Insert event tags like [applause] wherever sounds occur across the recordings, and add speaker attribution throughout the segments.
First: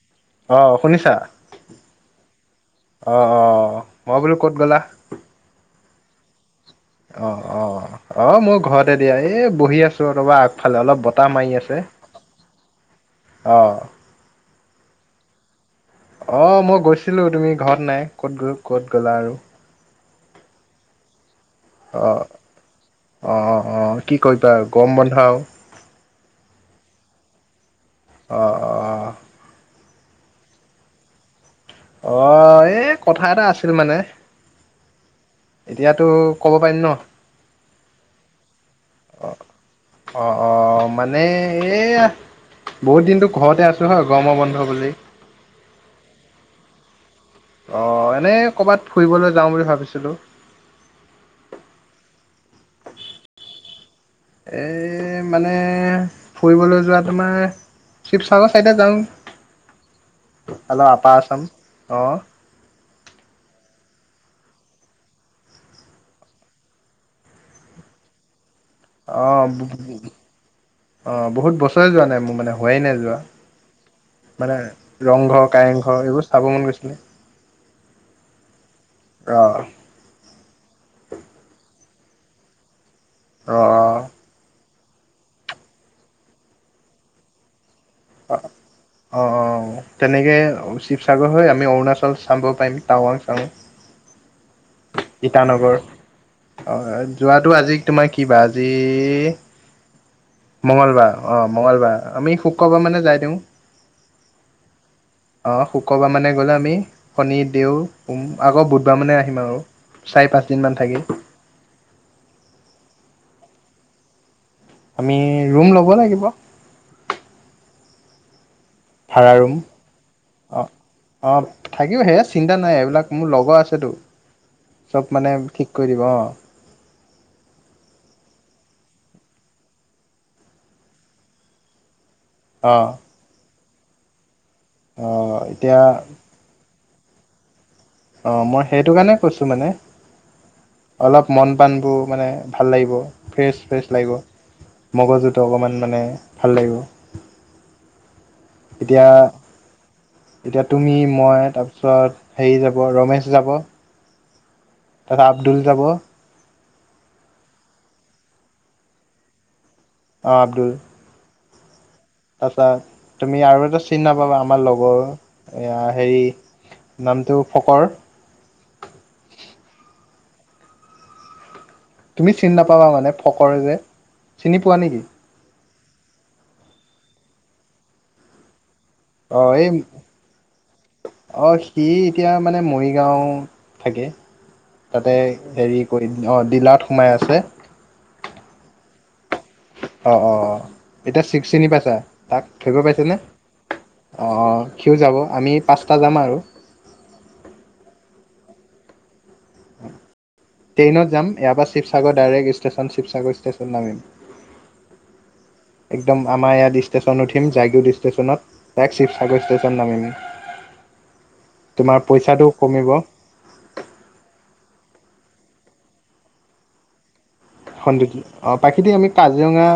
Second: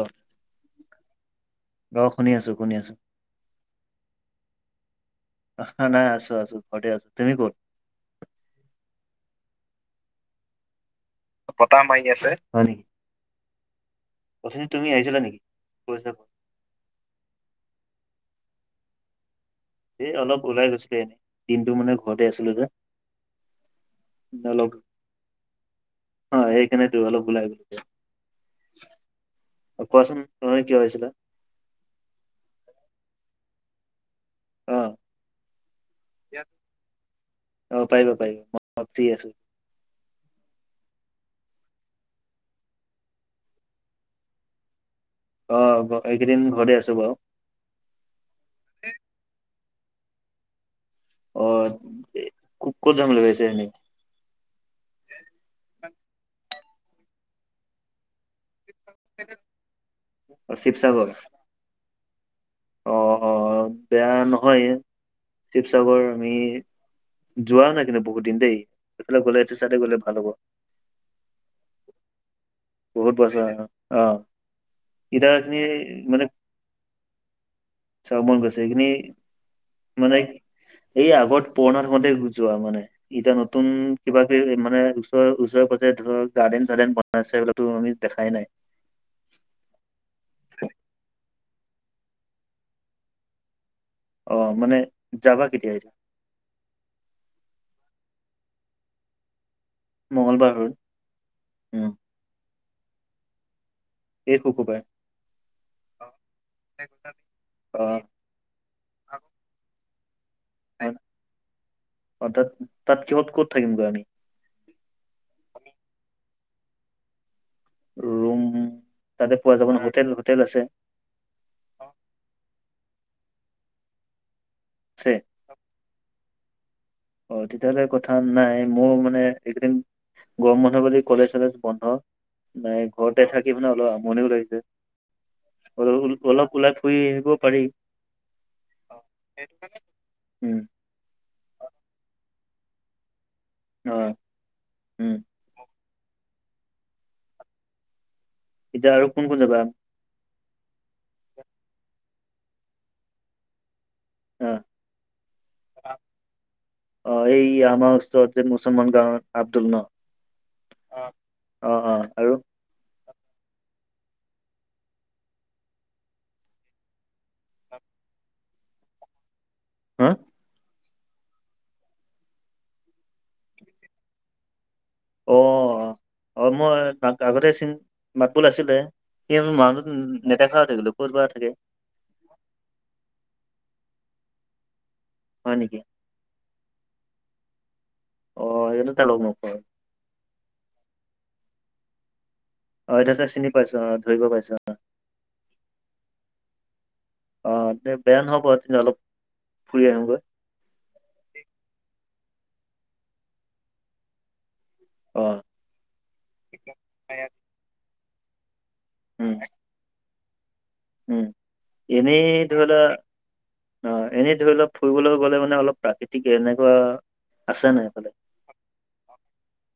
Speaker 1: অ',
Speaker 2: অঁ শুনিছা।
Speaker 1: শুনি আছো শুনি আছো
Speaker 2: অঁ অঁ মই বোলো ক'ত গ'লা?
Speaker 1: অহা নাই আছো আছো। ঘৰতে আছো তুমি
Speaker 2: অঁ
Speaker 1: ক'ত?
Speaker 2: অঁ অ মোৰ ঘৰতে দিয়া এই বহি আছো ৰবা। ফালে অলপ বতাহ মাৰি আছে
Speaker 1: পতাছে
Speaker 2: অঁ'।
Speaker 1: উথিনি তুমি আহিছিলা নেকি?
Speaker 2: অঁ মই গৈছিলোঁ তুমি ঘৰত নাই ক'ত গৈ ক'ত গ'লা আৰু?
Speaker 1: এই অলপ ওলাই গৈছিলো এনেই।
Speaker 2: অঁ অঁ অঁ কি কৰিবা আও গৰম বন্ধ আৰু।
Speaker 1: অঁ সেইকাণে তো অলপ ওলাই গলো গে।
Speaker 2: অঁ অঁ'
Speaker 1: কোৱাচোন, অথনি কিয় আহিছিলা?
Speaker 2: অঁহ এই কথা এটা আছিল মানে।
Speaker 1: অ',
Speaker 2: এতিয়াতো ক'ব পাৰিম ন,
Speaker 1: অ', পাৰিবা পাৰিবা মই ফ্ৰী আছো
Speaker 2: অঁ। অঁ অঁ মানে সেইয়া। বহুত দিনতো ঘৰতে আছো হয় গৰমৰ বন্ধ বুলি।
Speaker 1: অ ব এইকেইদিন ঘৰতে আছো বাৰু।
Speaker 2: অঁ এনেই ক'ৰবাত ফুৰিবলৈ যাওঁ বুলি ভাবিছিলো।
Speaker 1: অ কু ক'ত যাম বুলি ভাবিছে এনেই?
Speaker 2: এই মানে ফুৰিবলৈ যোৱা তোমাৰ- শিৱসাগৰ চাইডে যাওঁ অলপ
Speaker 1: শিৱসাগৰ
Speaker 2: আপাৰ আছাম অ
Speaker 1: অ বেয়া নহয় শিৱসাগৰ আমি যোৱা নাই কিন্তু বহুত দিন দেই এইফালে গ'লে
Speaker 2: অঁ
Speaker 1: এইটো চাইডে গ'লে ভাল হ'ব
Speaker 2: অঁ বহুত বছৰে যোৱা নাই মোৰ মানে হোৱাই নাই
Speaker 1: বহুত
Speaker 2: যোৱা
Speaker 1: বছৰ অ
Speaker 2: মানে
Speaker 1: এতিয়া
Speaker 2: ৰংঘৰ
Speaker 1: এইখিনি
Speaker 2: কাৰেংঘৰ
Speaker 1: মানে
Speaker 2: এইবোৰ চাব মন গৈছিলে
Speaker 1: চাব মন গৈছে এইখিনি
Speaker 2: অ
Speaker 1: মানে এই আগত পুৰণা সমতে গুজোৱা মানে ইতিয়া
Speaker 2: অ অ
Speaker 1: নতুন কিবা কিবি মানে ওচৰ ওচৰৰ পাজতে ধৰ গাৰ্ডেন চাৰ্ডন বনাইছে এইবিলো আমি দেখাই নাই
Speaker 2: অ অ তেনেকে শিৱসাগৰ হৈ আমি অৰুণাচল চাব পাৰিম টাৱাং চাম
Speaker 1: অ মানে যাবা কেতিয়া এতিয়া
Speaker 2: অ যোৱাটো আজি তোমাৰ কি বাৰ আজি
Speaker 1: মংগলবাৰ হ'ল
Speaker 2: মঙলবাৰ অঁ
Speaker 1: উম
Speaker 2: মঙলবাৰ আমি শুক্ৰবাৰ মানে যাই দিওঁ
Speaker 1: এই শুকুৰবাৰে
Speaker 2: আহ শুক্ৰবাৰ মানে গ'লে আমি শনি দেউ
Speaker 1: অ
Speaker 2: সোম আকৌ বুধবাৰ মানে আহিম আৰু চাৰি পাঁচ দিন মান থাকি
Speaker 1: অ তাত তাত কিহত ক'ত থাকিমগৈ আমি
Speaker 2: আমি ৰুম ল'ব লাগিব
Speaker 1: ৰোম
Speaker 2: ভাড়াৰুম অঁ অ থাকিব হে চিন্তা নাই এইবিলাক মোৰ লগৰ আছেতো
Speaker 1: আছে
Speaker 2: চব মানে ঠিক কৰি দিব অ
Speaker 1: অ তেতিয়াহ'লে কথা নাই মোৰ মানে একদিন গৰম বন্ধ বুলি কলেজ চলেজ বন্ধ।
Speaker 2: অঁ
Speaker 1: নাই ঘৰতে থাকি মানে অলপ আমনিও লাগিছে
Speaker 2: অ এতিয়া
Speaker 1: অলপ অলপ ওলাই শুই আহিব পাৰি
Speaker 2: অ মই সেইটো কাৰণে কৈছো মানে
Speaker 1: উম
Speaker 2: অলপ মন পাণবোৰ মানে ভাল লাগিব ফ্ৰেচ ফ্ৰেচ
Speaker 1: অ
Speaker 2: লাগিব
Speaker 1: উম
Speaker 2: মগজুত তটো অকণমান মানে ভাল লাগিব
Speaker 1: আৰু
Speaker 2: এতিয়া
Speaker 1: কোন কোন যাবা
Speaker 2: এতিয়া তুমি মই তাৰপিছত হেৰি যাব ৰমেশ যাব
Speaker 1: অ
Speaker 2: তপা আব্দুল যাব
Speaker 1: অ এই আমাৰ ওচৰত যে মুছলমান গাঁৱত আব্দুল ন
Speaker 2: অ আব্দুল
Speaker 1: অ অ আৰু
Speaker 2: তাপা তুমি আৰু এটা চিনি নাাপাবা আমাৰ লগৰ এ হেৰি নামটো ফকৰ
Speaker 1: হা
Speaker 2: তুমি চিনি নাপাবা মানে ফকৰে যে চিনি পোৱা নেকি
Speaker 1: অঁ অ মই তাক আগতে মাতবোল আছিলে
Speaker 2: অ
Speaker 1: সেইবোৰ
Speaker 2: এই
Speaker 1: মানুহত নেদেখা হৈ থাকিলো ক'ত বা
Speaker 2: অ
Speaker 1: থাকে
Speaker 2: সি এতিয়া মানে মৰিগাঁও থাকে তাতে
Speaker 1: হয় নেকি
Speaker 2: হেৰি কৰি অ ডিলাৰত সোমাই আছে।
Speaker 1: অ [unintelligible]
Speaker 2: অঁ অঁঁ এতিয়া ছিক্স চিনি পাইছা তাক সি গৈ
Speaker 1: অ এতিয়া
Speaker 2: পাইছেনে
Speaker 1: তাক চিনি পাইছো অ ধৰিব পাইছো
Speaker 2: অঁ সিও যাব আমি পাঁচটা যাম আৰু
Speaker 1: অ দে বেয়া নহ'ব তেন্ত অলপ ফুৰি আহোগৈ
Speaker 2: ট্ৰেইনত যাম ইয়াৰ পৰা Sivasagar direct station Sivasagar station নামিম।
Speaker 1: অ
Speaker 2: একদম আমাৰ ইয়াত ষ্টেচন উঠিম জাইউড ষ্টেচনত দাইৰেক্ট
Speaker 1: উম
Speaker 2: শিৱসাগৰ ষ্টেচন নাম
Speaker 1: উম
Speaker 2: তোমাৰ
Speaker 1: এনেই
Speaker 2: পইচাটো
Speaker 1: ধৰি লোৱা
Speaker 2: কমিব।
Speaker 1: অ এনেই ধৰিলক ফুৰিবলৈ গলে মানে অলপ প্ৰাকৃতিক এনেকুৱা আছে নাই
Speaker 2: সংযোগ
Speaker 1: এইফালে
Speaker 2: অ প্ৰাকৃতিক আমি কাজিৰঙা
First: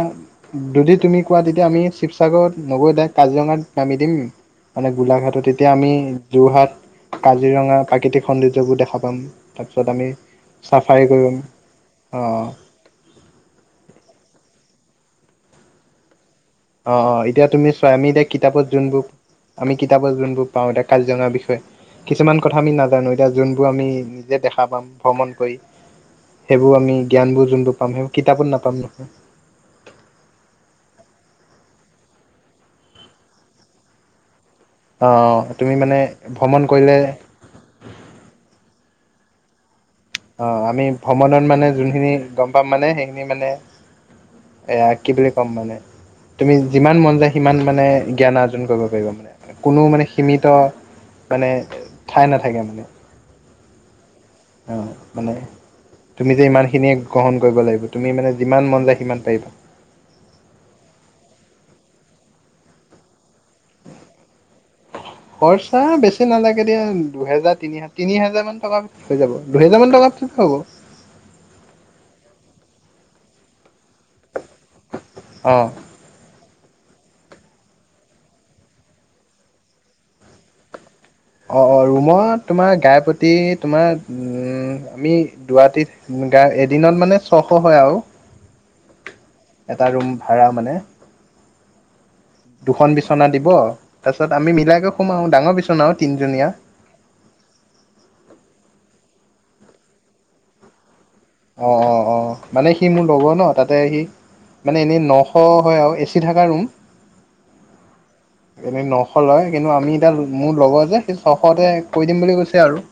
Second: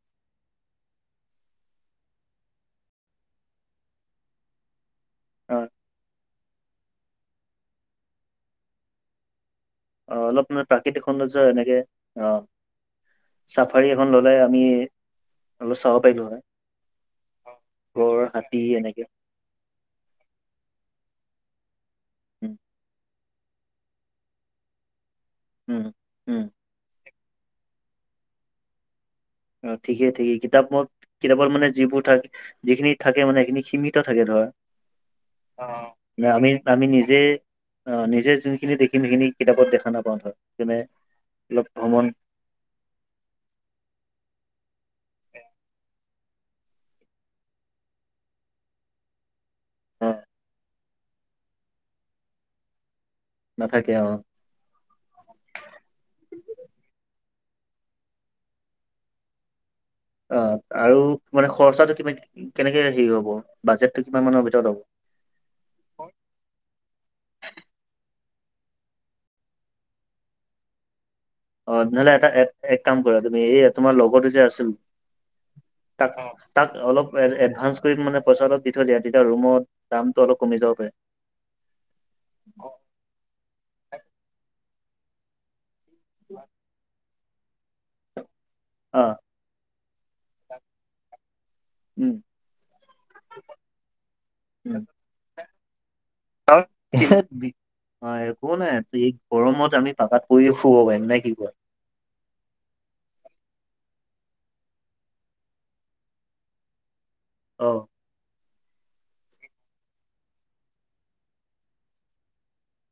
Speaker 2: যদি তুমি কোৱা তেতিয়া আমি শিৱসাগৰত নগৈ দাইৰেক্ট কাজিৰঙাত নামি দিম। মানে গোলাঘাটত
Speaker 1: অ
Speaker 2: এতিয়া আমি যোৰহাট কাজিৰঙা প্ৰাকৃতিক সৌন্দৰ্যবোৰ দেখা পাম। তাৰপিছত আমি
Speaker 1: অ অলপ মানে প্ৰাকৃতিক
Speaker 2: চাফাই কৰিম
Speaker 1: সৌন্দৰ্য এনেকে
Speaker 2: অ
Speaker 1: চাফাৰী এখন ললে আমি অলপ চাব পাৰিলো হয়।
Speaker 2: অ অ এতিয়া তুমি চোৱাআমি
Speaker 1: গড়
Speaker 2: দিয়া
Speaker 1: হাতী
Speaker 2: কিতাপত যোনবোৰ
Speaker 1: এনেকে
Speaker 2: - আমি কিতাপৰ যোনবোৰ পাও এতিয়া কাজিৰঙাৰ বিষয়ে কিছুমান
Speaker 1: উম
Speaker 2: কথা আমি নাজানো এতিয়া যোনবোৰ আমি নিজে দেখা পাম ভ্ৰমণ কৰি,
Speaker 1: উম উম
Speaker 2: সেইবোৰ আমি জ্ঞানবোৰ যোনটো পাম সেইবোৰ কিতাপত নাপাম নহয়।
Speaker 1: অ ঠিকেই ঠিকেই কিতাপ মত কিতাপৰ মানে যিবোৰ থাক যিখিনি থাকে মানে সেইখিনি সীমিত থাকে ধৰ।
Speaker 2: অ' তুমি মানে
Speaker 1: অ আমি
Speaker 2: ভ্ৰমণ
Speaker 1: আমি
Speaker 2: কৰিলে
Speaker 1: নিজে অ নিজে যোনখিনি দেখিম সেইখিনি কিতাপত দেখা নাপাব।
Speaker 2: অ আমি ভ্ৰমণত মানে যোনখিনি গম পাম মানে সেইখিনি মানে এয়া কি বুলি ক'ম মানে তুমি যিমান মন যায় সিমান মানে জ্ঞান আৰ্জন কৰিব পাৰিবা মানে। কোনো মানে
Speaker 1: অ
Speaker 2: সীমিত মানে ঠাই নাথাকে মানে।
Speaker 1: নাথাকে অ
Speaker 2: অঁ মানে তুমি যে ইমানখিনিয়ে গ্ৰহণ কৰিব লাগিব তুমি মানে যিমান মন যায় সিমান পাৰিবা।
Speaker 1: অ আৰু মানে খৰচাটো কিমান কি কেনেকে হেৰি হ'ব বাজেটটো কিমান মানৰ ভিতৰত হ'ব?
Speaker 2: খৰচা বেছি নালাগে দিয়া দুহেজাৰ তিনি হেজাৰ তিনি হাজাৰ মান টকাত হৈ যাব দুহেজাৰ মান টকাত পিছত হ'ব।
Speaker 1: অ নহ'লে এটা এক কাম কৰা তুমি এই তোমাৰ লগৰতো যে আছিল
Speaker 2: অ
Speaker 1: তাক তাক অলপ এডভান্স কৰি মানে পইচা অলপ দি থৈ দিয়া তেতিয়া ৰুমত - দামটো অলপ কমি যাব পাৰে।
Speaker 2: অ অ ৰুমত তোমাৰ গাই প্ৰতি তোমাৰ উ আমি দুুৱাটি গা এদিনত মানে ছশ হয় আৰু
Speaker 1: অ
Speaker 2: এটা ৰুম ভাড়া মানে
Speaker 1: উম
Speaker 2: দুখন বিচনা দিব তাৰপিছত আমি
Speaker 1: উম
Speaker 2: মিলাই কই শুম আও ডাঙৰ বিচনা অ তিনজনীয়া
Speaker 1: একো নাই এই গৰমত আমি পাকাত পৰিয়ে শুব পাৰিম নে কি কয়?
Speaker 2: অ অ অ মানে সি মোৰ লগৰ ন তাতে সি মানে এনেই নশ হয় আৰু এ চি থকা ৰুম
Speaker 1: অঁ
Speaker 2: [inaudible] এনে নশ লয় কিন্তু আমি এতিয়া মোৰ লগৰ যে সি ছশতে কৈ দিম বুলি কৈছে আৰু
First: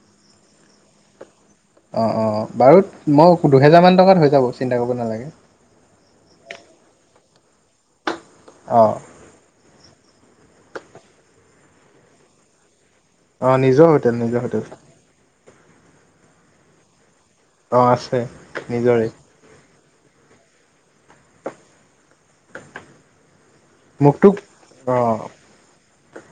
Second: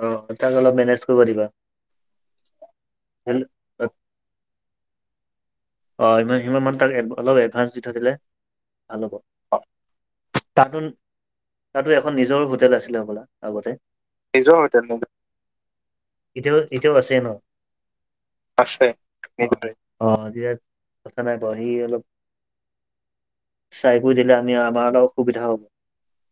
Speaker 1: অ তাক অলপ মেনেজ কৰিব দিবা।
Speaker 2: অঁ অঁ বাৰু মই দুহেজাৰমান টকাত হৈ যাব চিন্তা কৰিব নালাগে।
Speaker 1: অঁ ইমান সিমান মানত তাক অলপ এডভা্ঞ্চ দি থৈ দিলে
Speaker 2: অঁ
Speaker 1: ভাল হ'ব অ তাতোন তাতো এখন নিজৰ হোটেল আছিলে সবলা
Speaker 2: অঁ
Speaker 1: আগতে,
Speaker 2: নিজৰ হোটেল
Speaker 1: নিজৰ হোটেল ন এতিয়াও এতিয়াও আছে ন?
Speaker 2: অ আছে
Speaker 1: আছে।
Speaker 2: নিজৰে।
Speaker 1: অ জি আ [inaudible] কথা নাই বহি অলপ চাই বৈ
Speaker 2: মোকতো
Speaker 1: দিলে আমি আমাৰ অলপ অসুবিধা হ'ব।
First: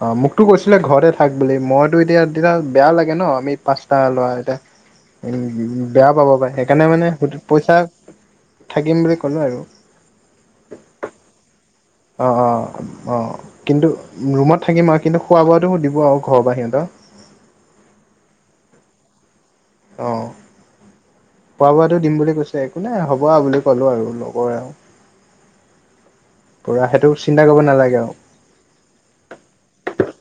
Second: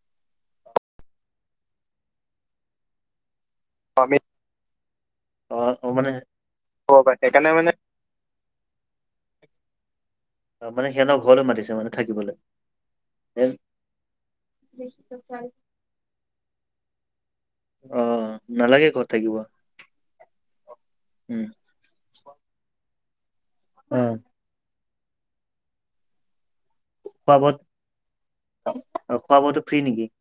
Speaker 2: অঁ মোকতো কৈছিলে ঘৰতে থাক বুলি মইতো এতিয়াতিয়া বেয়া লাগে ন আমি পাঁচটা
Speaker 1: আমি
Speaker 2: লোৱা এতিয়া
Speaker 1: অ অ
Speaker 2: সেই বেয়া
Speaker 1: মানে
Speaker 2: পাব পাৰে সেইকাৰণে
Speaker 1: হ'ব
Speaker 2: মানে
Speaker 1: পাৰে
Speaker 2: হে
Speaker 1: সেইকাৰণে মানে
Speaker 2: পইচা থাকিম বুলি ক'লোঁ আৰু।
Speaker 1: অ মানে সিহঁতৰ ঘৰলৈ মাতিছে মানে। থাকিবলৈ।
Speaker 2: অঁ অঁ অঁ কিন্তু ৰুমত থাকিম আৰু কিন্তু খোৱা - বোৱাটো সুধিব আৰু ঘৰৰপৰা সিহঁতৰ।
Speaker 1: অ, নালাগে ঘৰত থাকিব।
Speaker 2: অ।
Speaker 1: উম।
Speaker 2: খোৱা - বোৱাটো দিম বুলি কৈছে, একো নাই হ'ব বুলি ক'লো
Speaker 1: অ
Speaker 2: আৰু লগৰ আৰু। পুৰা সেইটো
Speaker 1: খোৱা
Speaker 2: চিন্তা
Speaker 1: বোৱাত
Speaker 2: কৰিব নালাগে আৰু।
Speaker 1: খোৱা বোৱাটো ফ্ৰী নেকি?
Speaker 2: অ,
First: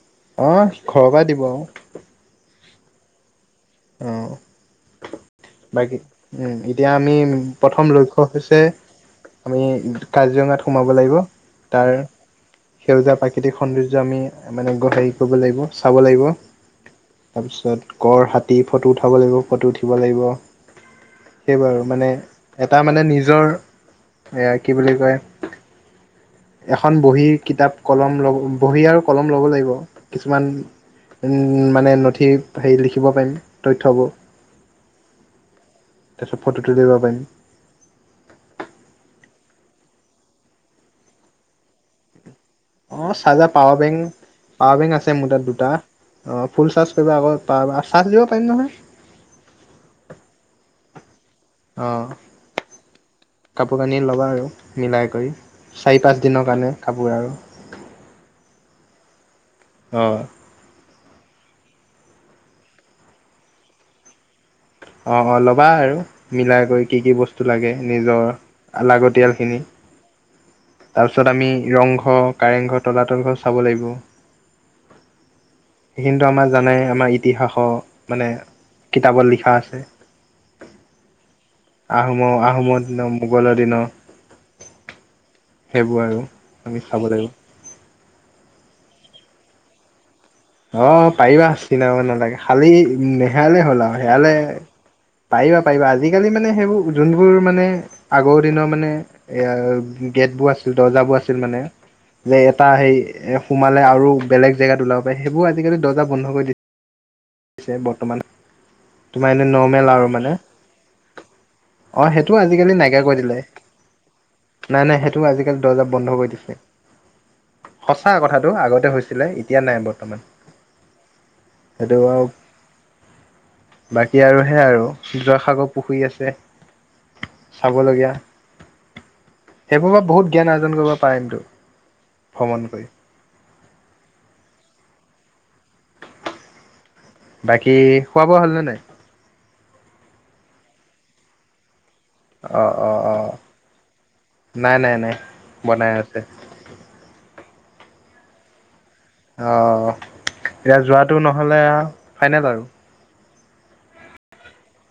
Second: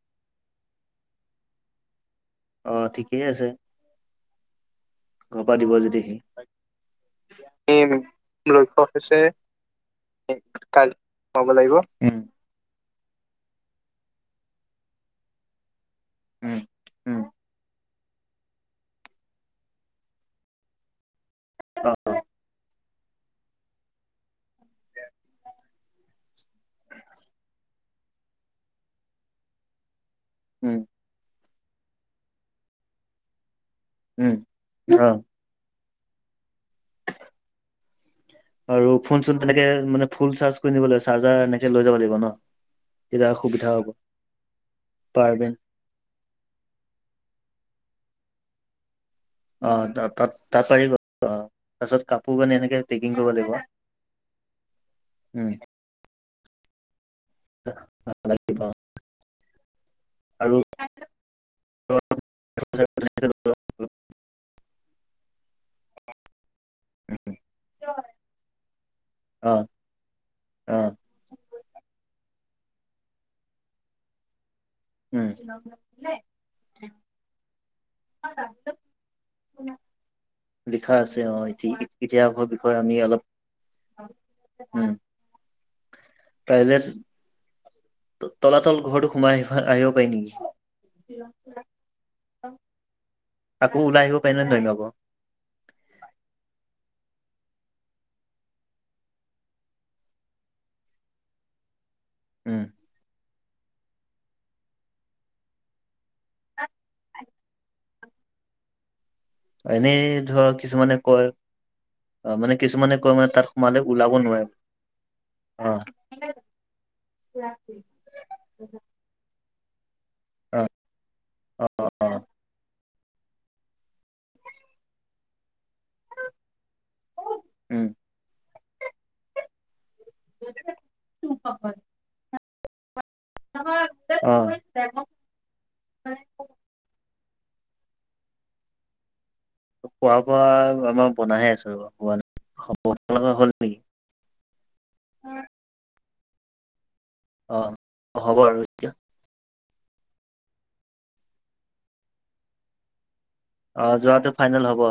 Speaker 2: ঘৰৰ পৰা দিব আৰু।
Speaker 1: অ, ঠিকেই আছে।
Speaker 2: অ।
Speaker 1: ঘৰৰ পৰা দিব
Speaker 2: বাকী
Speaker 1: যদি সি।
Speaker 2: ওম এতিয়া আমি প্ৰথম
Speaker 1: উম
Speaker 2: লক্ষ্য হৈছে
Speaker 1: লক্ষ্য হৈছে
Speaker 2: আমি কাজিৰঙাত সোমাব
Speaker 1: কালি
Speaker 2: লাগিব
Speaker 1: সোমাব লাগিব।
Speaker 2: তাৰ
Speaker 1: উম
Speaker 2: সেউজীয়া প্ৰাকৃতিক সৌন্দৰ্য আমি মানে গ হেৰি কৰিব লাগিব। চাব লাগিব
Speaker 1: উম উম
Speaker 2: তাৰপিছত গড়, হাতী ফটো উঠাব লাগিব, ফটো উঠিব লাগিব সেইবাৰু
Speaker 1: অ
Speaker 2: মানে এটা মানে নিজৰ এয়া কি বুলি কয় এখন বহী, কিতাপ, কলম ল'ব বহী আৰু কলম ল'ব লাগিব। কিছুমান
Speaker 1: উম।
Speaker 2: উম মানে নথি হেৰি লিখিব পাৰিম তথ্যবোৰ।
Speaker 1: উম অ।
Speaker 2: তাৰপিছত ফটো তুলিব পাৰিম।
Speaker 1: আৰু ফোন - চোন তেনেকে মানে ফুল চাৰ্জ কৰি নিব লাগিব, চাৰ্জাৰ এনেকে লৈ যাব লাগিব ন?
Speaker 2: অ
Speaker 1: তেতিয়া
Speaker 2: চাৰ্জাৰ
Speaker 1: সুবিধা
Speaker 2: পাৱাৰ
Speaker 1: হ'ব
Speaker 2: বেংক, পাৱাৰ বেংক আছে
Speaker 1: পাৱাৰ
Speaker 2: মোৰ তাত
Speaker 1: বেংক
Speaker 2: দুটা। অ, ফুল চাৰ্জ কৰিবা আকৌ পাৰ আৰু চাৰ্জ দিব পাৰিম নহয়।
Speaker 1: অ, তাত তাক তাত পাৰিব অ।
Speaker 2: অ,
Speaker 1: তাৰপিছত কাপোৰ কানি এনেকে পেকিং কৰিব লাগিব
Speaker 2: কাপোৰ কানি ল'বা আৰু মিলাই কৰি।
Speaker 1: উম,
Speaker 2: চাৰি - পাঁচদিনৰ কাৰণে কাপোৰ আৰু।
Speaker 1: কিা [unintelligible]
Speaker 2: অ।
Speaker 1: আৰু। [inaudible]
Speaker 2: অ-অ ল'বা আৰু মিলাই কৰি কি কি বস্তু লাগে নিজৰ আ
Speaker 1: অ,
Speaker 2: লাগতিয়ালখিনি।
Speaker 1: অ।
Speaker 2: তাৰপিছত আমি ৰংঘৰ, কাৰেংঘৰ, তলাতল ঘৰ চাব লাগিব।
Speaker 1: উম।
Speaker 2: সেইখিনিতো আমাৰ জানে, আমাৰ ইতিহাসৰ মানে কিতাপত লিখা আছ
Speaker 1: লিখা আছে অ, ইতি ই
Speaker 2: আহোমৰ-আহোমৰ দিনৰ, মোগলৰ দিনৰ। সেইবোৰ আৰু আমি খাব লাগিব।
Speaker 1: ত তলাতল ঘৰটো সোমাই আহি আহিব পাৰি নিকি?
Speaker 2: অ, পাৰিবা চিনাব নালাগে, খালি নেহেয়ালে
Speaker 1: আকৌ
Speaker 2: হ'ল আৰু
Speaker 1: ওলাই আহিব
Speaker 2: সেয়ালে।
Speaker 1: আকৌ
Speaker 2: পাৰিবা-পাৰিবা আজিকালি মানে সেইবোৰ, যোনবোৰ মানে আগৰ দিনৰ মানে। এয়া গেট বোৰ আছিল, দৰ্জাবোৰ আছিল মানে। যে
Speaker 1: উম,
Speaker 2: এটা সেই এ সোমালে আৰু বেলেগ জেগাত ওলাব পায়, সেইবোৰ আজিকালি দৰ্জা বন্ধ কৰি দি। বৰ্তমান তোমাৰ এনে নৰ্মেল
Speaker 1: এনেই
Speaker 2: আৰু মানে।
Speaker 1: ধৰ কিছুমানে কয়
Speaker 2: অ সেইটো
Speaker 1: মানে
Speaker 2: আজিকালি
Speaker 1: কিছুমানে
Speaker 2: নাইকিয়া
Speaker 1: কয়
Speaker 2: কৰি
Speaker 1: মানে
Speaker 2: দিলে।
Speaker 1: তাত সোমালে ওলাব নোৱাৰে
Speaker 2: নাই-নাই, সেইটো আজিকালি দৰ্জা বন্ধ কৰি দিছে।
Speaker 1: ৰাখি।
Speaker 2: সঁচা কথাটো আগতে হৈছিলে, এতিয়া নাই বৰ্তমান,
Speaker 1: অ, অ,
Speaker 2: সেইটো বাৰু। বাকী আৰু হে আৰু জয়সাগৰ পুখুৰী আছে,
Speaker 1: উম,
Speaker 2: চাবলগীয়া। সেইবোৰৰ পৰা বহুত জ্ঞান আৰ্জন কৰিব পাৰিমতো ভ্ৰমণ কৰি।
Speaker 1: অ।
Speaker 2: বাকী, খোৱা বোৱা হ'লনে নাই।
Speaker 1: খোৱা বোৱা আমাৰ বনাইহে আছে ৰ'বা হোৱা নাই।
Speaker 2: অ-অ-
Speaker 1: হ'ব
Speaker 2: অ,
Speaker 1: তোমালোকৰ হ'ল নেকি?
Speaker 2: নাই- নাই- নাই বনাই আছে।
Speaker 1: অ, হ'ব আৰু এতিয়া।
Speaker 2: অ, এতিয়া যোৱাটো নহ'লে, ফাইনেল আৰু।
Speaker 1: অ যোৱাটো ফাইনেল হ'ব।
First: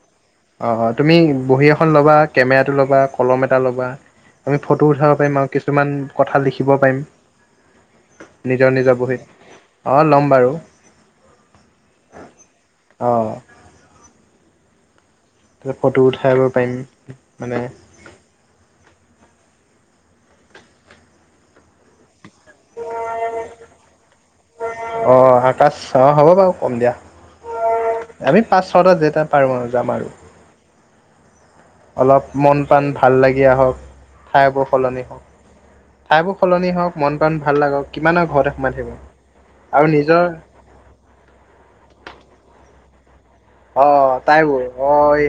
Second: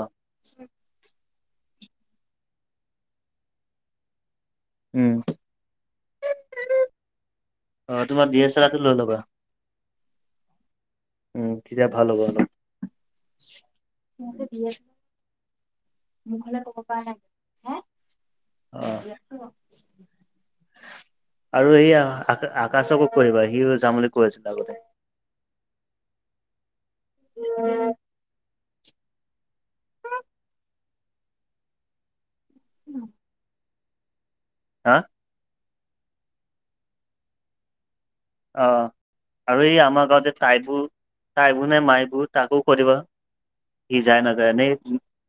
Speaker 2: অ', অ', তুমি বহী এখন ল'বা, কেমেৰাটো ল'বা, কলম এটা ল'বা। আমি ফটো
Speaker 1: উম,
Speaker 2: উঠাব পাৰিম আৰু কিছুমান কথা লিখিব পাৰিম।
Speaker 1: অ' তোমাৰ ডি এছ
Speaker 2: নিজৰ
Speaker 1: এলাৰটো
Speaker 2: নিজৰ
Speaker 1: লৈ
Speaker 2: বহীত
Speaker 1: ল'বা।
Speaker 2: অ' ল'ম বাৰু।
Speaker 1: উম, তেতিয়া ভাল হ'ব অলপ।
Speaker 2: অ', ত ফটো উঠাব পাৰিম হয়নে।
Speaker 1: অ। আৰু এয়া আকা আকাশকো কৈ দিবা। সিও যাম বুলি কৈ আছিলে আগতে।
Speaker 2: অ, আকাশ অ হ'ব বাৰু কম দিয়া, আমি পাঁচ। যেতা পাৰোঁ যাম আৰু। অলপ মন প্ৰাণ ভাল লাগি আহক, ঠাইবোৰ
Speaker 1: হা
Speaker 2: সলনি হওঁক। ঠাই বোৰ সলনি হওঁক মন প্ৰাণ ভাল লাগক কিমান আ।
Speaker 1: অ' আৰু এই আমাৰ গাঁৱতে যে তাইবোৰ তাইবোৰ নে মাইবোৰ তাকো সুধিবা।
Speaker 2: অ' তাই বোৰ অ' মই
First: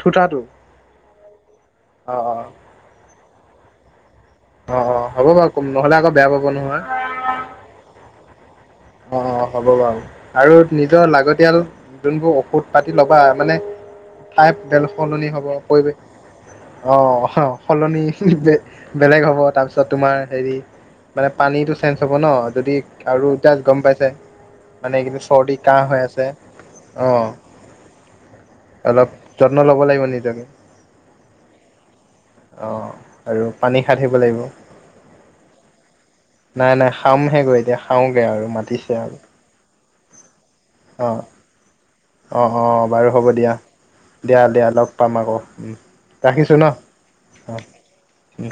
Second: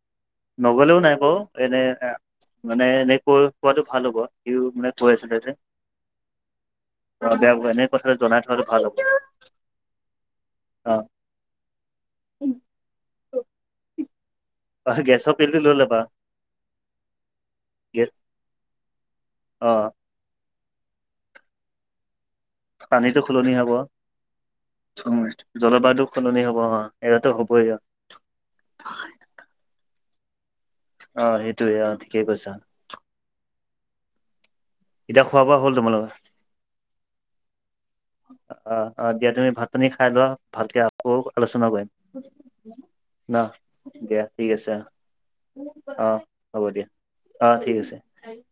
Speaker 2: থঠোটাটো।
Speaker 1: নগ'লেও নাই বাৰু এনে।
Speaker 2: অ', অ'।
Speaker 1: মানে এনেকৈ কোৱাটো ভাল হ'ব। সিও
Speaker 2: অ',
Speaker 1: মানে
Speaker 2: অ',
Speaker 1: কৈ
Speaker 2: হ'ব বাৰু নহ'লে আকৌ বেয়া পাব নহয়।
Speaker 1: অ' বেয়া পাব এনে কথাটো জনাই থোৱা ভাল হ'ব।
Speaker 2: অ' হ'ব বাৰু, আৰু নিজৰ লাগতিয়াল যোনবোৰ ঔষধ পাতি ল'বা মানে। ঠাই তেল
Speaker 1: অ'
Speaker 2: সলনি
Speaker 1: গেছৰ
Speaker 2: হ'ব
Speaker 1: পিলটো লৈ
Speaker 2: পৰিৱেশ।
Speaker 1: ল'বা
Speaker 2: অ', অ', সলনি
Speaker 1: গেছ
Speaker 2: বেলেগ হ'ব
Speaker 1: অ'
Speaker 2: তাৰপিছত তোমাৰ হেৰি। মানে পানীটো চেঞ্জ হ'ব ন' যদি
Speaker 1: পানীটো
Speaker 2: আৰু
Speaker 1: সলনি হ'ব।
Speaker 2: গ'ম পাইছে। মানে এই কি কয় চৰ্দি কাঁহ হৈ
Speaker 1: জলবায়ুটো
Speaker 2: আছে,
Speaker 1: সলনি হ'ব
Speaker 2: অ
Speaker 1: এইয়াতো হ'বই
Speaker 2: অলপ। যত্ন ল'ব লাগিব নিজকে।
Speaker 1: অ' সেইটোয়ে অ' ঠিকে কৈছা।
Speaker 2: অ' আৰু পানী খাই থাকিব লাগিব।
Speaker 1: এতিয়া খোৱা বোৱা হ'ল তোমালোকৰ?
Speaker 2: নাই নাই খামহে গৈ এতিয়া খাওঁ
Speaker 1: অ অ দিয়া তুমি ভাত-পানী খাই লোৱা ভালকে
Speaker 2: অ
Speaker 1: আকৌ আলোচনা কৰিম।
Speaker 2: অ অ বাৰু হ'ব
Speaker 1: ন
Speaker 2: দিয়া। দিয়া
Speaker 1: ঠিক
Speaker 2: দিয়া
Speaker 1: আছে
Speaker 2: লগ পাম আকৌ উম ৰাখিছোঁ ন,
Speaker 1: হ'ব দিয়া
Speaker 2: অ। উম।